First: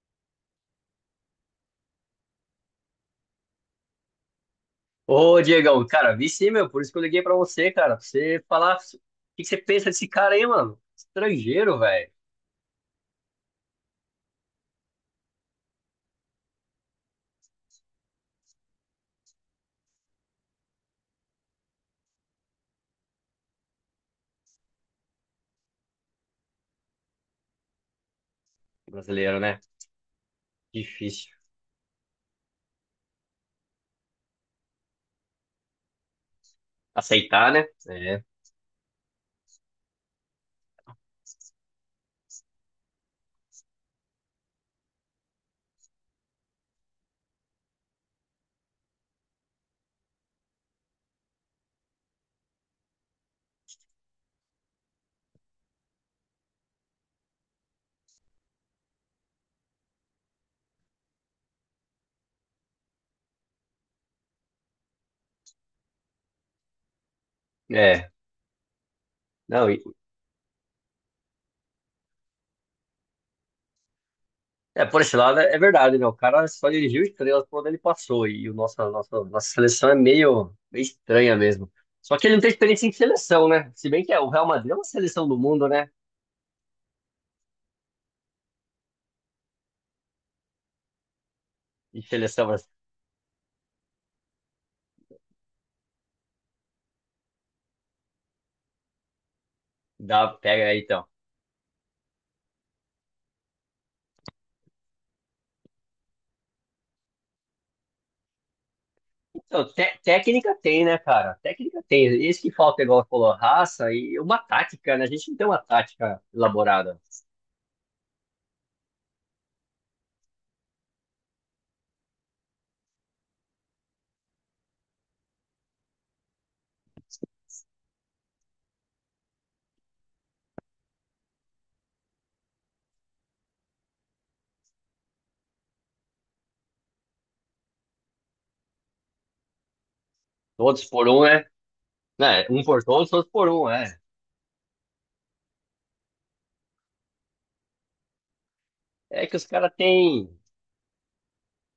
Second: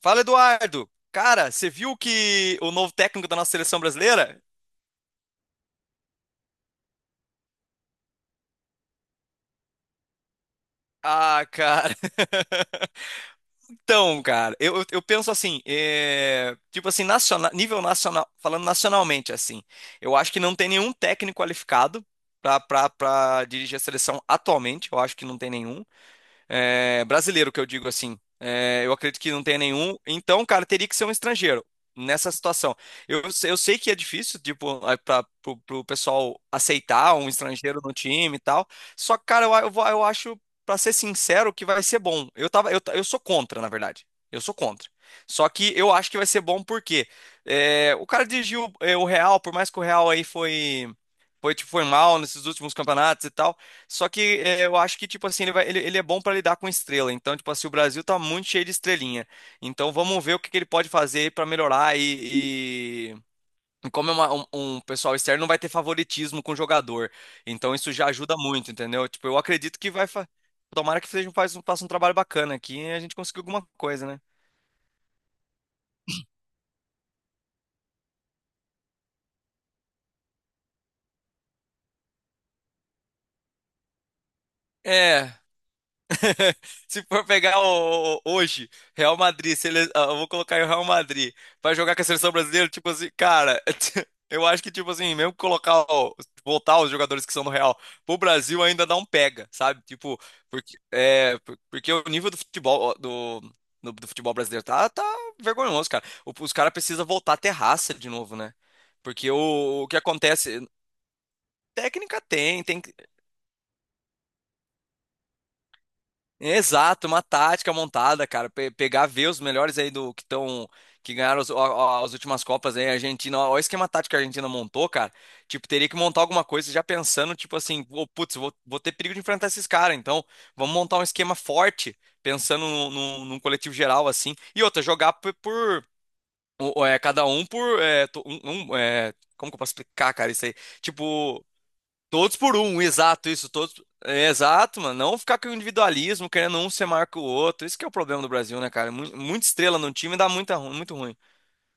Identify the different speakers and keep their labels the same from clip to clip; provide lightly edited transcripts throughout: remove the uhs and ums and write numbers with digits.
Speaker 1: Fala, Eduardo. Cara, você viu que o novo técnico da nossa seleção brasileira?
Speaker 2: Ô, Diegão, cara, vi sim, meu, por isso que eu liguei pra você, cara, pra você falar o que que você pensa desse cara aí, mano?
Speaker 1: Ah,
Speaker 2: Estrangeiro,
Speaker 1: cara.
Speaker 2: velho.
Speaker 1: Então, cara, eu penso assim, tipo assim, nível nacional, falando nacionalmente, assim, eu acho que não tem nenhum técnico qualificado pra dirigir a seleção atualmente, eu acho que não tem nenhum. Brasileiro, que eu digo assim. Eu acredito que
Speaker 2: Brasileiro,
Speaker 1: não tenha
Speaker 2: né?
Speaker 1: nenhum. Então, cara, teria que ser um
Speaker 2: Difícil.
Speaker 1: estrangeiro nessa situação. Eu sei que é difícil, tipo, para o pessoal aceitar um
Speaker 2: Aceitar, né?
Speaker 1: estrangeiro no
Speaker 2: É,
Speaker 1: time e tal. Só que, cara, eu acho, para ser sincero, que vai ser bom. Eu sou contra, na verdade. Eu sou contra. Só que eu acho que vai ser bom porque o cara dirigiu o Real, por mais que o Real aí foi, tipo, foi mal nesses últimos campeonatos e tal. Só que eu acho que, tipo assim, ele é bom para lidar com estrela. Então, tipo assim, o Brasil tá muito cheio de estrelinha. Então, vamos ver o que, que ele pode fazer para melhorar. E como é um pessoal externo, não vai ter favoritismo com o jogador. Então, isso já
Speaker 2: é.
Speaker 1: ajuda muito, entendeu? Tipo, eu
Speaker 2: Não,
Speaker 1: acredito que vai. Tomara que seja, faça um trabalho bacana aqui e a gente consiga alguma coisa, né?
Speaker 2: é, por esse lado é verdade, né? O cara só dirigiu estrelas por onde ele passou, e o nosso, a nossa seleção é meio estranha mesmo. Só que ele não tem experiência em seleção, né? Se bem que é, o Real Madrid é uma seleção
Speaker 1: É.
Speaker 2: do mundo, né?
Speaker 1: Se for pegar hoje, Real Madrid, se ele, ah, eu vou colocar o Real Madrid pra jogar com
Speaker 2: E
Speaker 1: a seleção
Speaker 2: seleção
Speaker 1: brasileira,
Speaker 2: mas
Speaker 1: tipo assim, cara, eu acho que, tipo assim, mesmo colocar, voltar os jogadores que são do Real pro Brasil ainda não pega, sabe? Tipo,
Speaker 2: dá, pega
Speaker 1: porque,
Speaker 2: aí, então.
Speaker 1: porque o nível do futebol, ó, do, no- do futebol brasileiro tá vergonhoso, cara. Os caras precisam voltar a ter raça de novo, né? Porque
Speaker 2: Não,
Speaker 1: o que
Speaker 2: técnica
Speaker 1: acontece,
Speaker 2: tem, né, cara? Técnica tem.
Speaker 1: técnica
Speaker 2: Esse que
Speaker 1: tem,
Speaker 2: falta,
Speaker 1: tem.
Speaker 2: igual você falou, raça e uma tática, né? A gente não tem uma tática elaborada.
Speaker 1: Exato, uma tática montada, cara. Pegar, ver os melhores aí do que estão, que ganharam as últimas Copas aí, a Argentina. Olha o esquema tático que a Argentina montou, cara. Tipo, teria que montar alguma coisa já pensando, tipo assim, "Ô, putz, vou ter perigo de enfrentar esses caras, então vamos montar um esquema forte, pensando num coletivo geral, assim. E outra, jogar por, cada um por. Como que eu posso explicar, cara, isso aí?
Speaker 2: Todos por um, né?
Speaker 1: Tipo. Todos
Speaker 2: Né,
Speaker 1: por
Speaker 2: um
Speaker 1: um,
Speaker 2: por todos, todos
Speaker 1: exato,
Speaker 2: por
Speaker 1: isso,
Speaker 2: um,
Speaker 1: todos.
Speaker 2: é.
Speaker 1: Exato, mano. Não ficar com o individualismo, querendo um ser maior que o outro. Isso que é o problema do Brasil, né, cara?
Speaker 2: É que os
Speaker 1: Muita
Speaker 2: caras
Speaker 1: estrela no time dá
Speaker 2: têm.
Speaker 1: muito ruim.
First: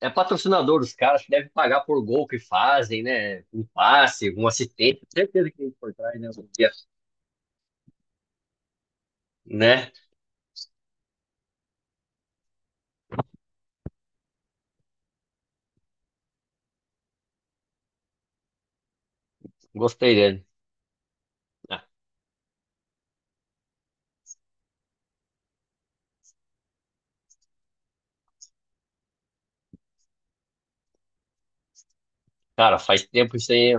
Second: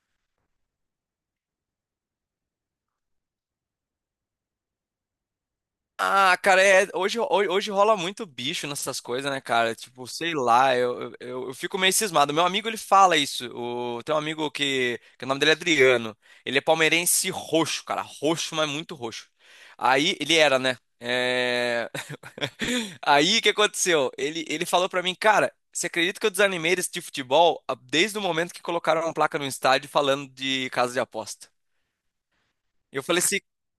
Speaker 2: É patrocinador dos caras que deve pagar por gol que fazem, né? Um passe, um assistente. Certeza que tem por trás, né?
Speaker 1: Ah, cara, hoje rola muito bicho nessas coisas, né, cara?
Speaker 2: Né?
Speaker 1: Tipo, sei lá, eu fico meio cismado. Meu amigo, ele fala isso. Tem um amigo que o nome dele é Adriano. Ele é palmeirense roxo, cara. Roxo, mas muito roxo.
Speaker 2: Gostei
Speaker 1: Aí, ele
Speaker 2: dele.
Speaker 1: era, né?
Speaker 2: Ah,
Speaker 1: Aí o que aconteceu? Ele falou pra mim, cara, você acredita que eu desanimei desse tipo de futebol desde o momento que colocaram uma placa no estádio falando de casa de aposta?
Speaker 2: cara,
Speaker 1: Eu
Speaker 2: faz
Speaker 1: falei
Speaker 2: tempo
Speaker 1: assim,
Speaker 2: isso aí.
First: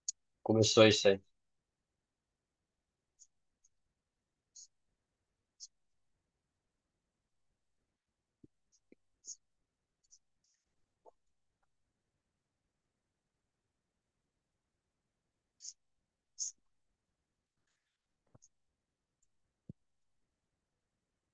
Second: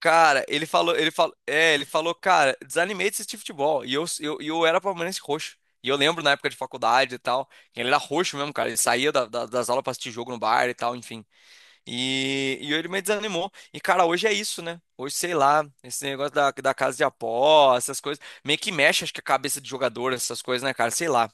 Speaker 1: cara, ele
Speaker 2: Começou
Speaker 1: falou,
Speaker 2: isso
Speaker 1: ele
Speaker 2: aí.
Speaker 1: falou, é, ele falou, cara, desanimei desse tipo de futebol. E eu era palmeirense roxo. E eu lembro na época de faculdade e tal, ele era roxo mesmo, cara. Ele saía das aulas pra assistir jogo no bar e tal, enfim. E ele me desanimou. E, cara, hoje é isso, né? Hoje, sei lá, esse negócio da casa de apostas, essas coisas. Meio que mexe, acho que a cabeça de jogador, essas coisas, né, cara? Sei lá.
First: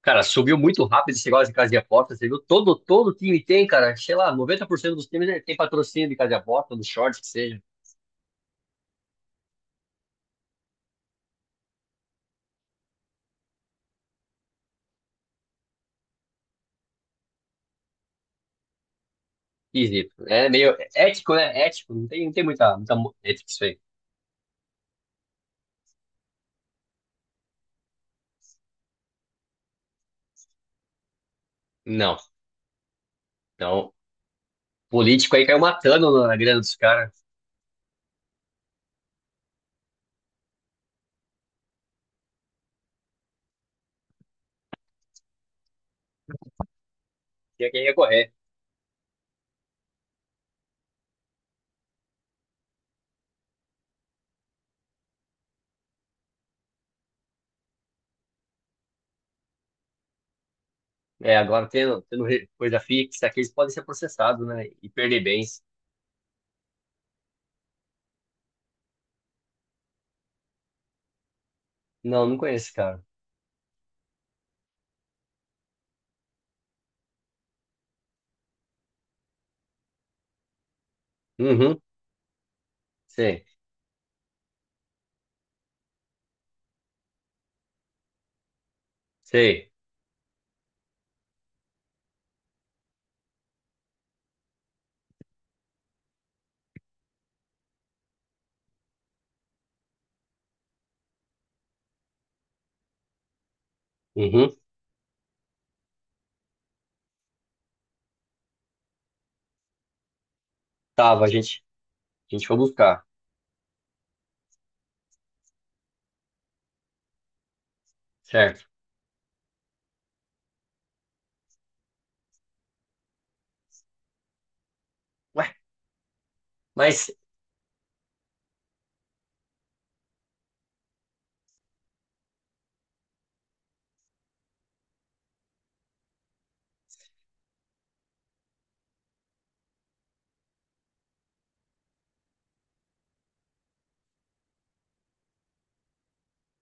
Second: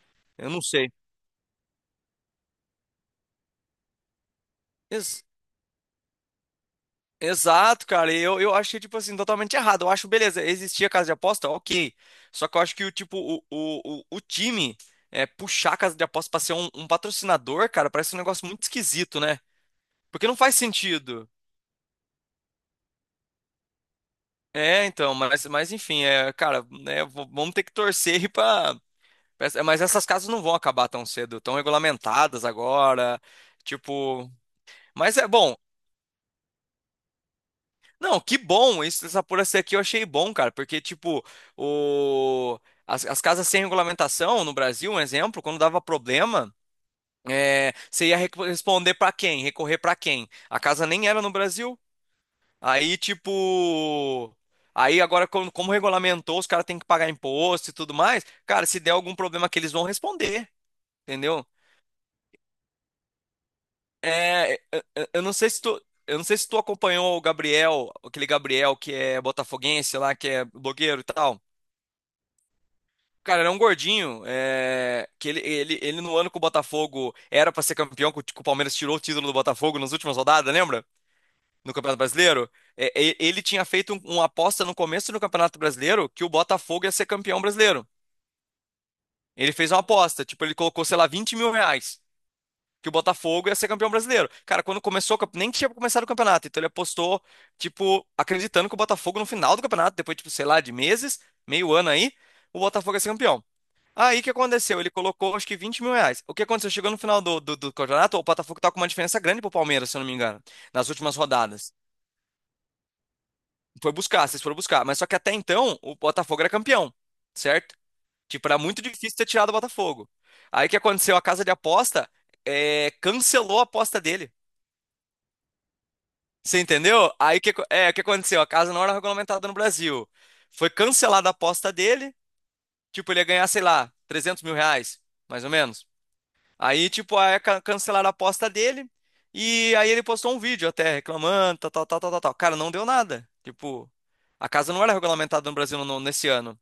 Speaker 2: Cara,
Speaker 1: Eu
Speaker 2: subiu
Speaker 1: não
Speaker 2: muito
Speaker 1: sei.
Speaker 2: rápido esse negócio de casa de aposta, você viu? Todo time tem, cara, sei lá, 90% dos
Speaker 1: Ex-
Speaker 2: times tem patrocínio de casa de aposta, dos shorts, que seja.
Speaker 1: Exato, cara. E eu achei, tipo assim, totalmente errado. Eu acho, beleza, existia casa de aposta, ok. Só que eu acho que o tipo, o time puxar a casa de aposta pra ser um patrocinador, cara, parece um negócio muito esquisito, né?
Speaker 2: Esquisito.
Speaker 1: Porque não
Speaker 2: É
Speaker 1: faz
Speaker 2: meio
Speaker 1: sentido.
Speaker 2: ético, né? Ético, não tem muita, ética isso aí.
Speaker 1: É, então, mas enfim, cara, né, vamos ter que torcer aí pra. Mas essas casas não vão acabar tão cedo, estão
Speaker 2: Não.
Speaker 1: regulamentadas agora.
Speaker 2: Então,
Speaker 1: Tipo, mas é
Speaker 2: político aí
Speaker 1: bom.
Speaker 2: caiu matando na grana dos caras.
Speaker 1: Não, que bom. Isso, essa apuração aqui eu achei bom, cara, porque, tipo, o, as casas sem regulamentação no Brasil, um exemplo, quando dava problema,
Speaker 2: Tinha quem ia
Speaker 1: você ia
Speaker 2: correr.
Speaker 1: responder pra quem? Recorrer pra quem? A casa nem era no Brasil. Aí, tipo. Aí agora, como regulamentou, os caras têm que pagar imposto e tudo mais. Cara, se der algum problema que eles vão responder.
Speaker 2: É,
Speaker 1: Entendeu?
Speaker 2: agora tendo, coisa fixa aqui, eles podem ser processados,
Speaker 1: É, é,
Speaker 2: né? E
Speaker 1: é,
Speaker 2: perder
Speaker 1: eu não sei se
Speaker 2: bens.
Speaker 1: tu, eu não sei se tu acompanhou o Gabriel, aquele Gabriel que é botafoguense lá, que é blogueiro e tal.
Speaker 2: Não, não conheço cara.
Speaker 1: Cara, era um gordinho, que ele no ano que o Botafogo era pra ser campeão, que o Palmeiras tirou o título do Botafogo nas últimas rodadas, lembra? No
Speaker 2: Uhum,
Speaker 1: Campeonato Brasileiro. Ele
Speaker 2: sei,
Speaker 1: tinha feito uma aposta no começo do Campeonato Brasileiro que o Botafogo ia ser campeão brasileiro. Ele
Speaker 2: sei.
Speaker 1: fez uma aposta, tipo, ele colocou, sei lá, vinte mil reais, que o Botafogo ia ser campeão brasileiro. Cara, quando começou, nem tinha começado o campeonato, então ele apostou, tipo, acreditando que o Botafogo no final do campeonato, depois, tipo, sei lá, de meses, meio ano aí, o Botafogo ia ser campeão. Aí o que
Speaker 2: Uhum,
Speaker 1: aconteceu? Ele colocou acho que R$ 20.000. O que aconteceu? Chegou no final do campeonato, o Botafogo tá com uma diferença grande pro Palmeiras, se eu não me engano, nas últimas
Speaker 2: tava, a gente,
Speaker 1: rodadas.
Speaker 2: a gente foi buscar,
Speaker 1: Foi buscar, vocês foram buscar. Mas só que até então, o Botafogo era campeão, certo? Tipo, era
Speaker 2: certo?
Speaker 1: muito difícil ter tirado o Botafogo. Aí o que aconteceu? A casa de aposta cancelou a aposta dele.
Speaker 2: Ué,
Speaker 1: Você
Speaker 2: mas
Speaker 1: entendeu? Aí o que aconteceu? A casa não era regulamentada no Brasil. Foi cancelada a aposta dele. Tipo, ele ia ganhar, sei lá, R$ 300.000, mais ou menos. Aí, tipo, aí cancelaram a aposta dele. E aí ele postou um vídeo até reclamando, tal, tal, tal, tal, tal, tal. Cara, não deu nada. Tipo, a casa não era regulamentada no Brasil nesse ano.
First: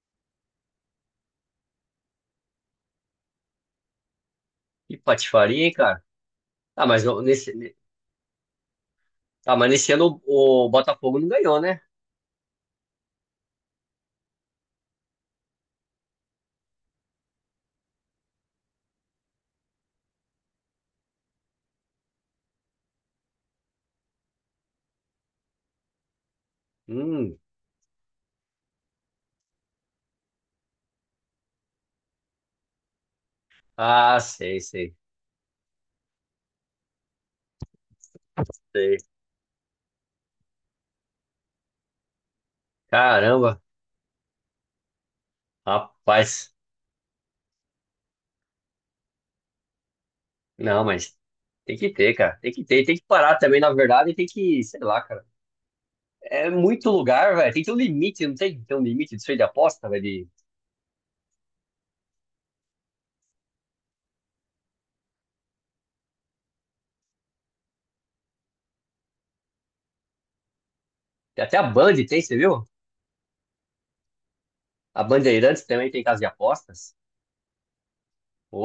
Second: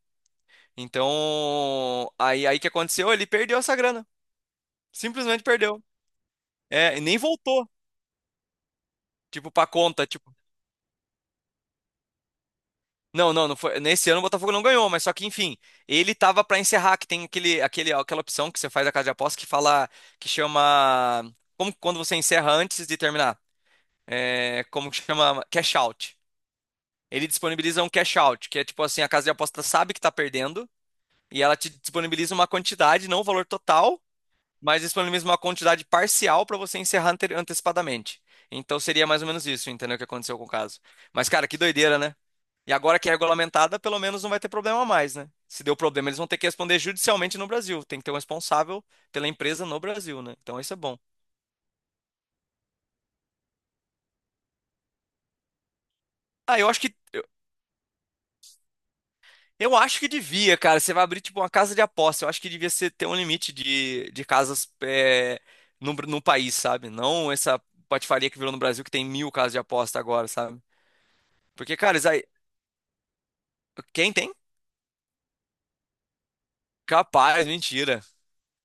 Speaker 1: Então, aí que aconteceu? Ele perdeu essa grana.
Speaker 2: que
Speaker 1: Simplesmente
Speaker 2: patifaria, hein,
Speaker 1: perdeu.
Speaker 2: cara? Ah,
Speaker 1: E nem voltou, tipo,
Speaker 2: ah,
Speaker 1: pra
Speaker 2: mas nesse
Speaker 1: conta.
Speaker 2: ano
Speaker 1: Tipo,
Speaker 2: o Botafogo não ganhou, né?
Speaker 1: Não, não, não foi. Nesse ano o Botafogo não ganhou, mas só que, enfim, ele tava pra encerrar, que tem aquela opção que você faz na casa de aposta que fala, que chama, como quando você encerra antes de terminar, como que chama? Cash out. Ele
Speaker 2: Hum,
Speaker 1: disponibiliza um cash out, que é tipo assim, a casa de aposta sabe que tá perdendo e ela te disponibiliza uma quantidade, não o valor total,
Speaker 2: ah, sei,
Speaker 1: mas
Speaker 2: sei,
Speaker 1: disponibiliza uma quantidade parcial pra você encerrar antecipadamente. Então
Speaker 2: sei.
Speaker 1: seria mais ou menos isso, entendeu o que aconteceu com o caso. Mas, cara, que doideira, né? E agora que é
Speaker 2: Caramba,
Speaker 1: regulamentada, pelo menos não vai ter problema mais, né? Se deu problema, eles vão ter que
Speaker 2: rapaz.
Speaker 1: responder judicialmente no Brasil. Tem que ter um responsável pela empresa no Brasil, né? Então isso é
Speaker 2: Não,
Speaker 1: bom.
Speaker 2: mas tem que ter, cara. Tem que ter. Tem que parar também, na verdade, e tem que, sei lá, cara. É
Speaker 1: Ah, eu acho
Speaker 2: muito
Speaker 1: que
Speaker 2: lugar, velho. Tem que ter um limite, não tem que ter um limite disso aí de aposta, velho.
Speaker 1: devia, cara. Você vai abrir tipo uma casa de aposta. Eu acho que devia ser ter um limite de casas no país, sabe? Não essa patifaria que virou no Brasil que tem mil casas de aposta agora, sabe?
Speaker 2: Tem até a
Speaker 1: Porque,
Speaker 2: Band
Speaker 1: cara, isso
Speaker 2: tem,
Speaker 1: aí,
Speaker 2: você viu?
Speaker 1: quem tem?
Speaker 2: A Bandeirantes também tem casa de apostas.
Speaker 1: Capaz, mentira.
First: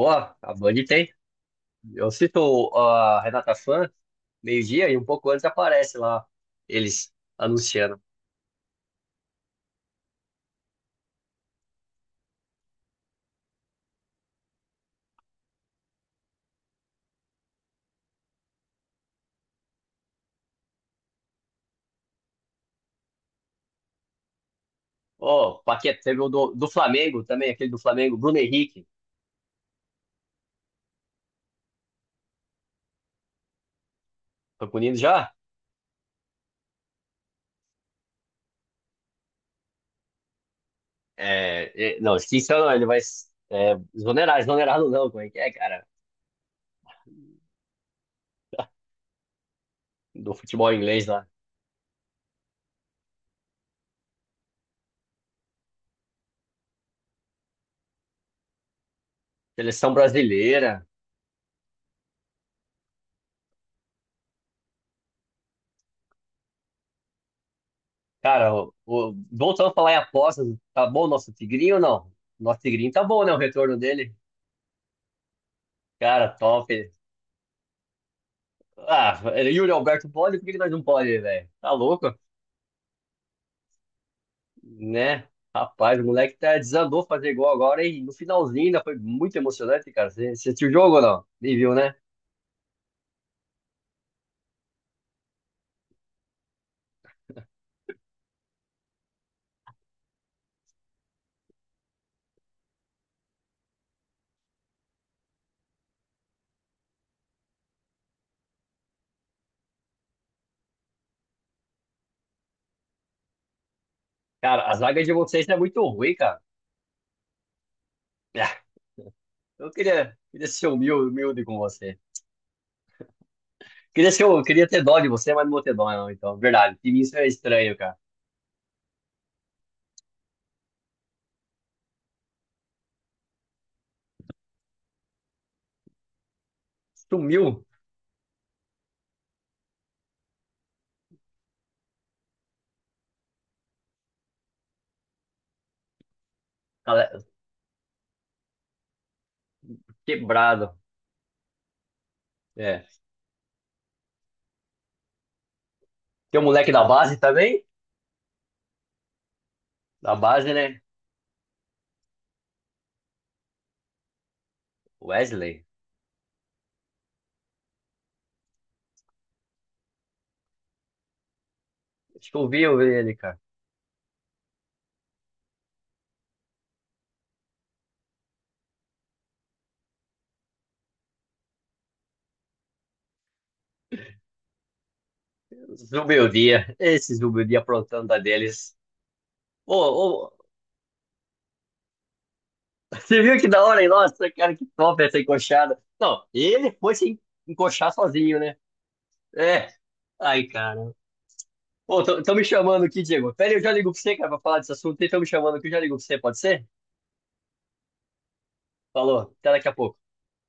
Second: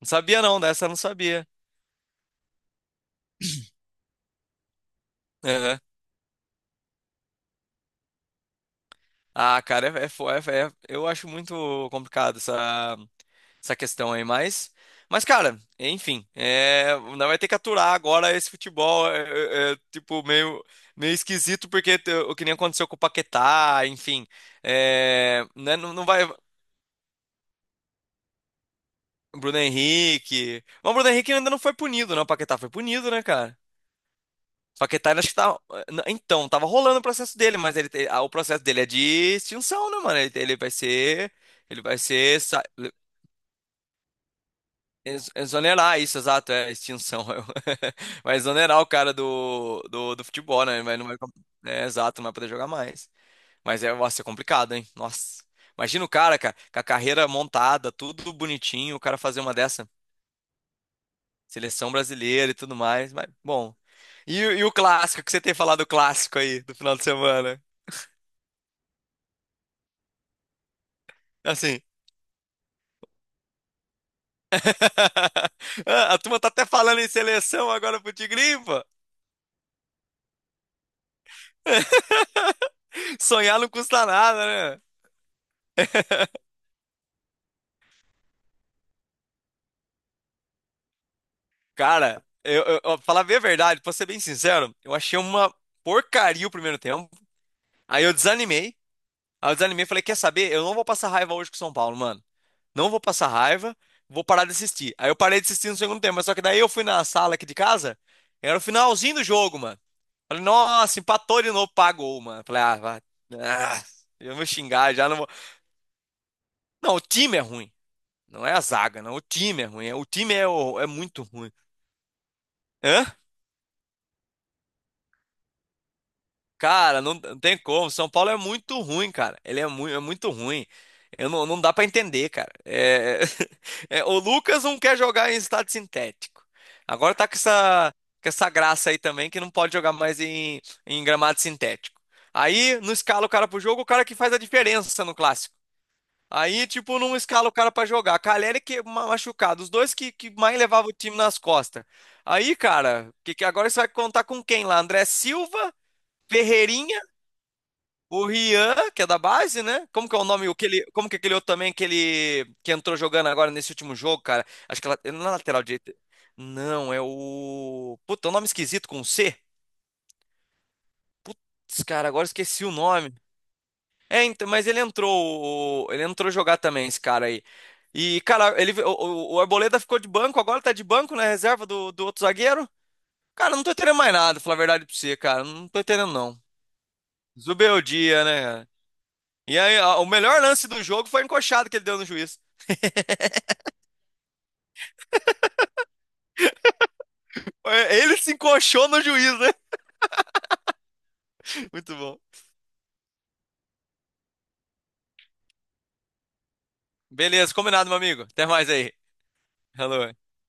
Speaker 1: Não
Speaker 2: a
Speaker 1: sabia não,
Speaker 2: Band
Speaker 1: dessa eu não
Speaker 2: tem.
Speaker 1: sabia.
Speaker 2: Eu cito a Renata Fã, meio-dia e um pouco antes aparece lá eles anunciando.
Speaker 1: Ah, cara, eu acho muito complicado essa questão aí, mas cara, enfim, não vai ter que aturar agora esse futebol, tipo, meio esquisito, porque o que nem aconteceu com o Paquetá, enfim,
Speaker 2: Ó,
Speaker 1: né, não,
Speaker 2: Paquetá,
Speaker 1: não
Speaker 2: teve
Speaker 1: vai.
Speaker 2: o do, do Flamengo também, aquele do Flamengo, Bruno Henrique.
Speaker 1: Bruno Henrique, mas o Bruno Henrique ainda não foi punido, né, o Paquetá foi punido, né, cara?
Speaker 2: Tô
Speaker 1: O
Speaker 2: punindo
Speaker 1: Paquetá, ele acho
Speaker 2: já?
Speaker 1: que tá, então, tava rolando o processo dele, o processo dele é de extinção, né, mano, ele vai ser... Ele vai
Speaker 2: Não,
Speaker 1: ser.
Speaker 2: extinção não, ele vai é, exonerar, exonerado não, como é que é, cara?
Speaker 1: Exonerar isso, exato, é extinção. Vai exonerar o cara do
Speaker 2: Do
Speaker 1: futebol,
Speaker 2: futebol
Speaker 1: né? Vai,
Speaker 2: inglês
Speaker 1: não vai,
Speaker 2: lá.
Speaker 1: exato, não vai poder jogar mais. Mas nossa, é complicado, hein? Nossa. Imagina o cara, cara, com a carreira montada, tudo bonitinho, o cara fazer uma dessa.
Speaker 2: Seleção brasileira.
Speaker 1: Seleção brasileira e tudo mais. Mas, bom. E o clássico, que você tem falado do clássico aí do final de semana?
Speaker 2: Cara, voltando a falar em apostas, tá bom o nosso Tigrinho ou
Speaker 1: Assim.
Speaker 2: não? Nosso Tigrinho tá bom, né? O retorno dele.
Speaker 1: A
Speaker 2: Cara,
Speaker 1: turma tá até
Speaker 2: top.
Speaker 1: falando em seleção agora pro Tigrinho, pô.
Speaker 2: Ah, Yuri Alberto pode, por que que nós não pode, velho? Tá louco?
Speaker 1: Sonhar não custa nada, né?"
Speaker 2: Né? Rapaz, o moleque tá, desandou fazer gol agora e no finalzinho ainda foi muito emocionante, cara. Você assistiu o jogo ou não? Nem viu, né?
Speaker 1: Cara, falar bem a verdade, pra ser bem sincero, eu achei uma porcaria o primeiro tempo. Aí eu desanimei. Aí eu desanimei e falei: quer saber? Eu não vou passar raiva hoje com o São Paulo, mano. Não vou passar raiva, vou parar de assistir. Aí eu parei de assistir no segundo tempo, mas só que daí eu fui na sala aqui de casa, era o finalzinho do jogo, mano. Falei, nossa, empatou de novo, pagou, mano. Falei, ah, vai. Ah, eu vou
Speaker 2: Cara, a
Speaker 1: xingar
Speaker 2: zaga
Speaker 1: já,
Speaker 2: de
Speaker 1: não vou.
Speaker 2: vocês é muito ruim, cara.
Speaker 1: Não, o time é ruim. Não é
Speaker 2: Ah,
Speaker 1: a zaga, não. O time é
Speaker 2: eu
Speaker 1: ruim. O
Speaker 2: queria,
Speaker 1: time
Speaker 2: queria ser
Speaker 1: é
Speaker 2: humilde,
Speaker 1: muito
Speaker 2: humilde
Speaker 1: ruim.
Speaker 2: com você.
Speaker 1: Hã?
Speaker 2: Queria ser, eu queria ter dó de você, mas não vou ter dó, não, então. Verdade, time
Speaker 1: Cara, não,
Speaker 2: isso é
Speaker 1: não tem
Speaker 2: estranho,
Speaker 1: como.
Speaker 2: cara.
Speaker 1: São Paulo é muito ruim, cara. Ele é, mu é muito ruim. Eu não, Não dá pra entender, cara. É... O Lucas não quer jogar em estádio sintético. Agora tá com
Speaker 2: Sumiu,
Speaker 1: essa, com essa graça aí também que não pode jogar mais em, gramado sintético. Aí não escala o cara pro jogo, o cara que faz a diferença no clássico. Aí, tipo,
Speaker 2: cara,
Speaker 1: não escala o cara pra jogar. Caleri que machucado, os dois que mais
Speaker 2: quebrado.
Speaker 1: levavam o time nas costas. Aí,
Speaker 2: É.
Speaker 1: cara, que agora você vai contar com quem lá? André Silva?
Speaker 2: Tem um moleque da
Speaker 1: Ferreirinha
Speaker 2: base também?
Speaker 1: o Rian, que é da base, né? Como
Speaker 2: Da
Speaker 1: que é o nome?
Speaker 2: base, né?
Speaker 1: Aquele, como que é aquele outro também que ele que entrou jogando agora nesse último jogo, cara? Acho que ela, não é lateral
Speaker 2: Wesley.
Speaker 1: direito. Não, é o. Puta, é um nome esquisito com um C. Putz, cara, agora
Speaker 2: Acho que eu vi
Speaker 1: esqueci o
Speaker 2: eu vi ele,
Speaker 1: nome.
Speaker 2: cara.
Speaker 1: É, então, mas ele entrou. Ele entrou jogar também, esse cara aí. E, cara, ele, o Arboleda ficou de banco, agora tá de banco na reserva do outro zagueiro. Cara, não tô entendendo mais nada, pra falar a verdade pra você, cara. Não tô entendendo,
Speaker 2: Zumbi o
Speaker 1: não.
Speaker 2: dia. Esses zumbi o dia aprontando a
Speaker 1: Zubeldia, né?
Speaker 2: deles.
Speaker 1: E
Speaker 2: Ô,
Speaker 1: aí, o
Speaker 2: ô,
Speaker 1: melhor lance do jogo foi a encoxada que ele deu no juiz.
Speaker 2: você viu que da hora, hein? Nossa, cara, que top essa encoxada. Não, ele foi se encoxar
Speaker 1: É. Ele se
Speaker 2: sozinho, né?
Speaker 1: encoxou no juiz, né?
Speaker 2: É. Ai, cara.
Speaker 1: Muito
Speaker 2: Pô,
Speaker 1: bom.
Speaker 2: tão me chamando aqui, Diego. Pera aí, eu já ligo pra você, cara, pra falar desse assunto. Estão me chamando aqui, eu já ligo pra você, pode ser?
Speaker 1: Beleza, combinado, meu amigo. Até mais aí.
Speaker 2: Falou, até daqui a pouco.
Speaker 1: Alô.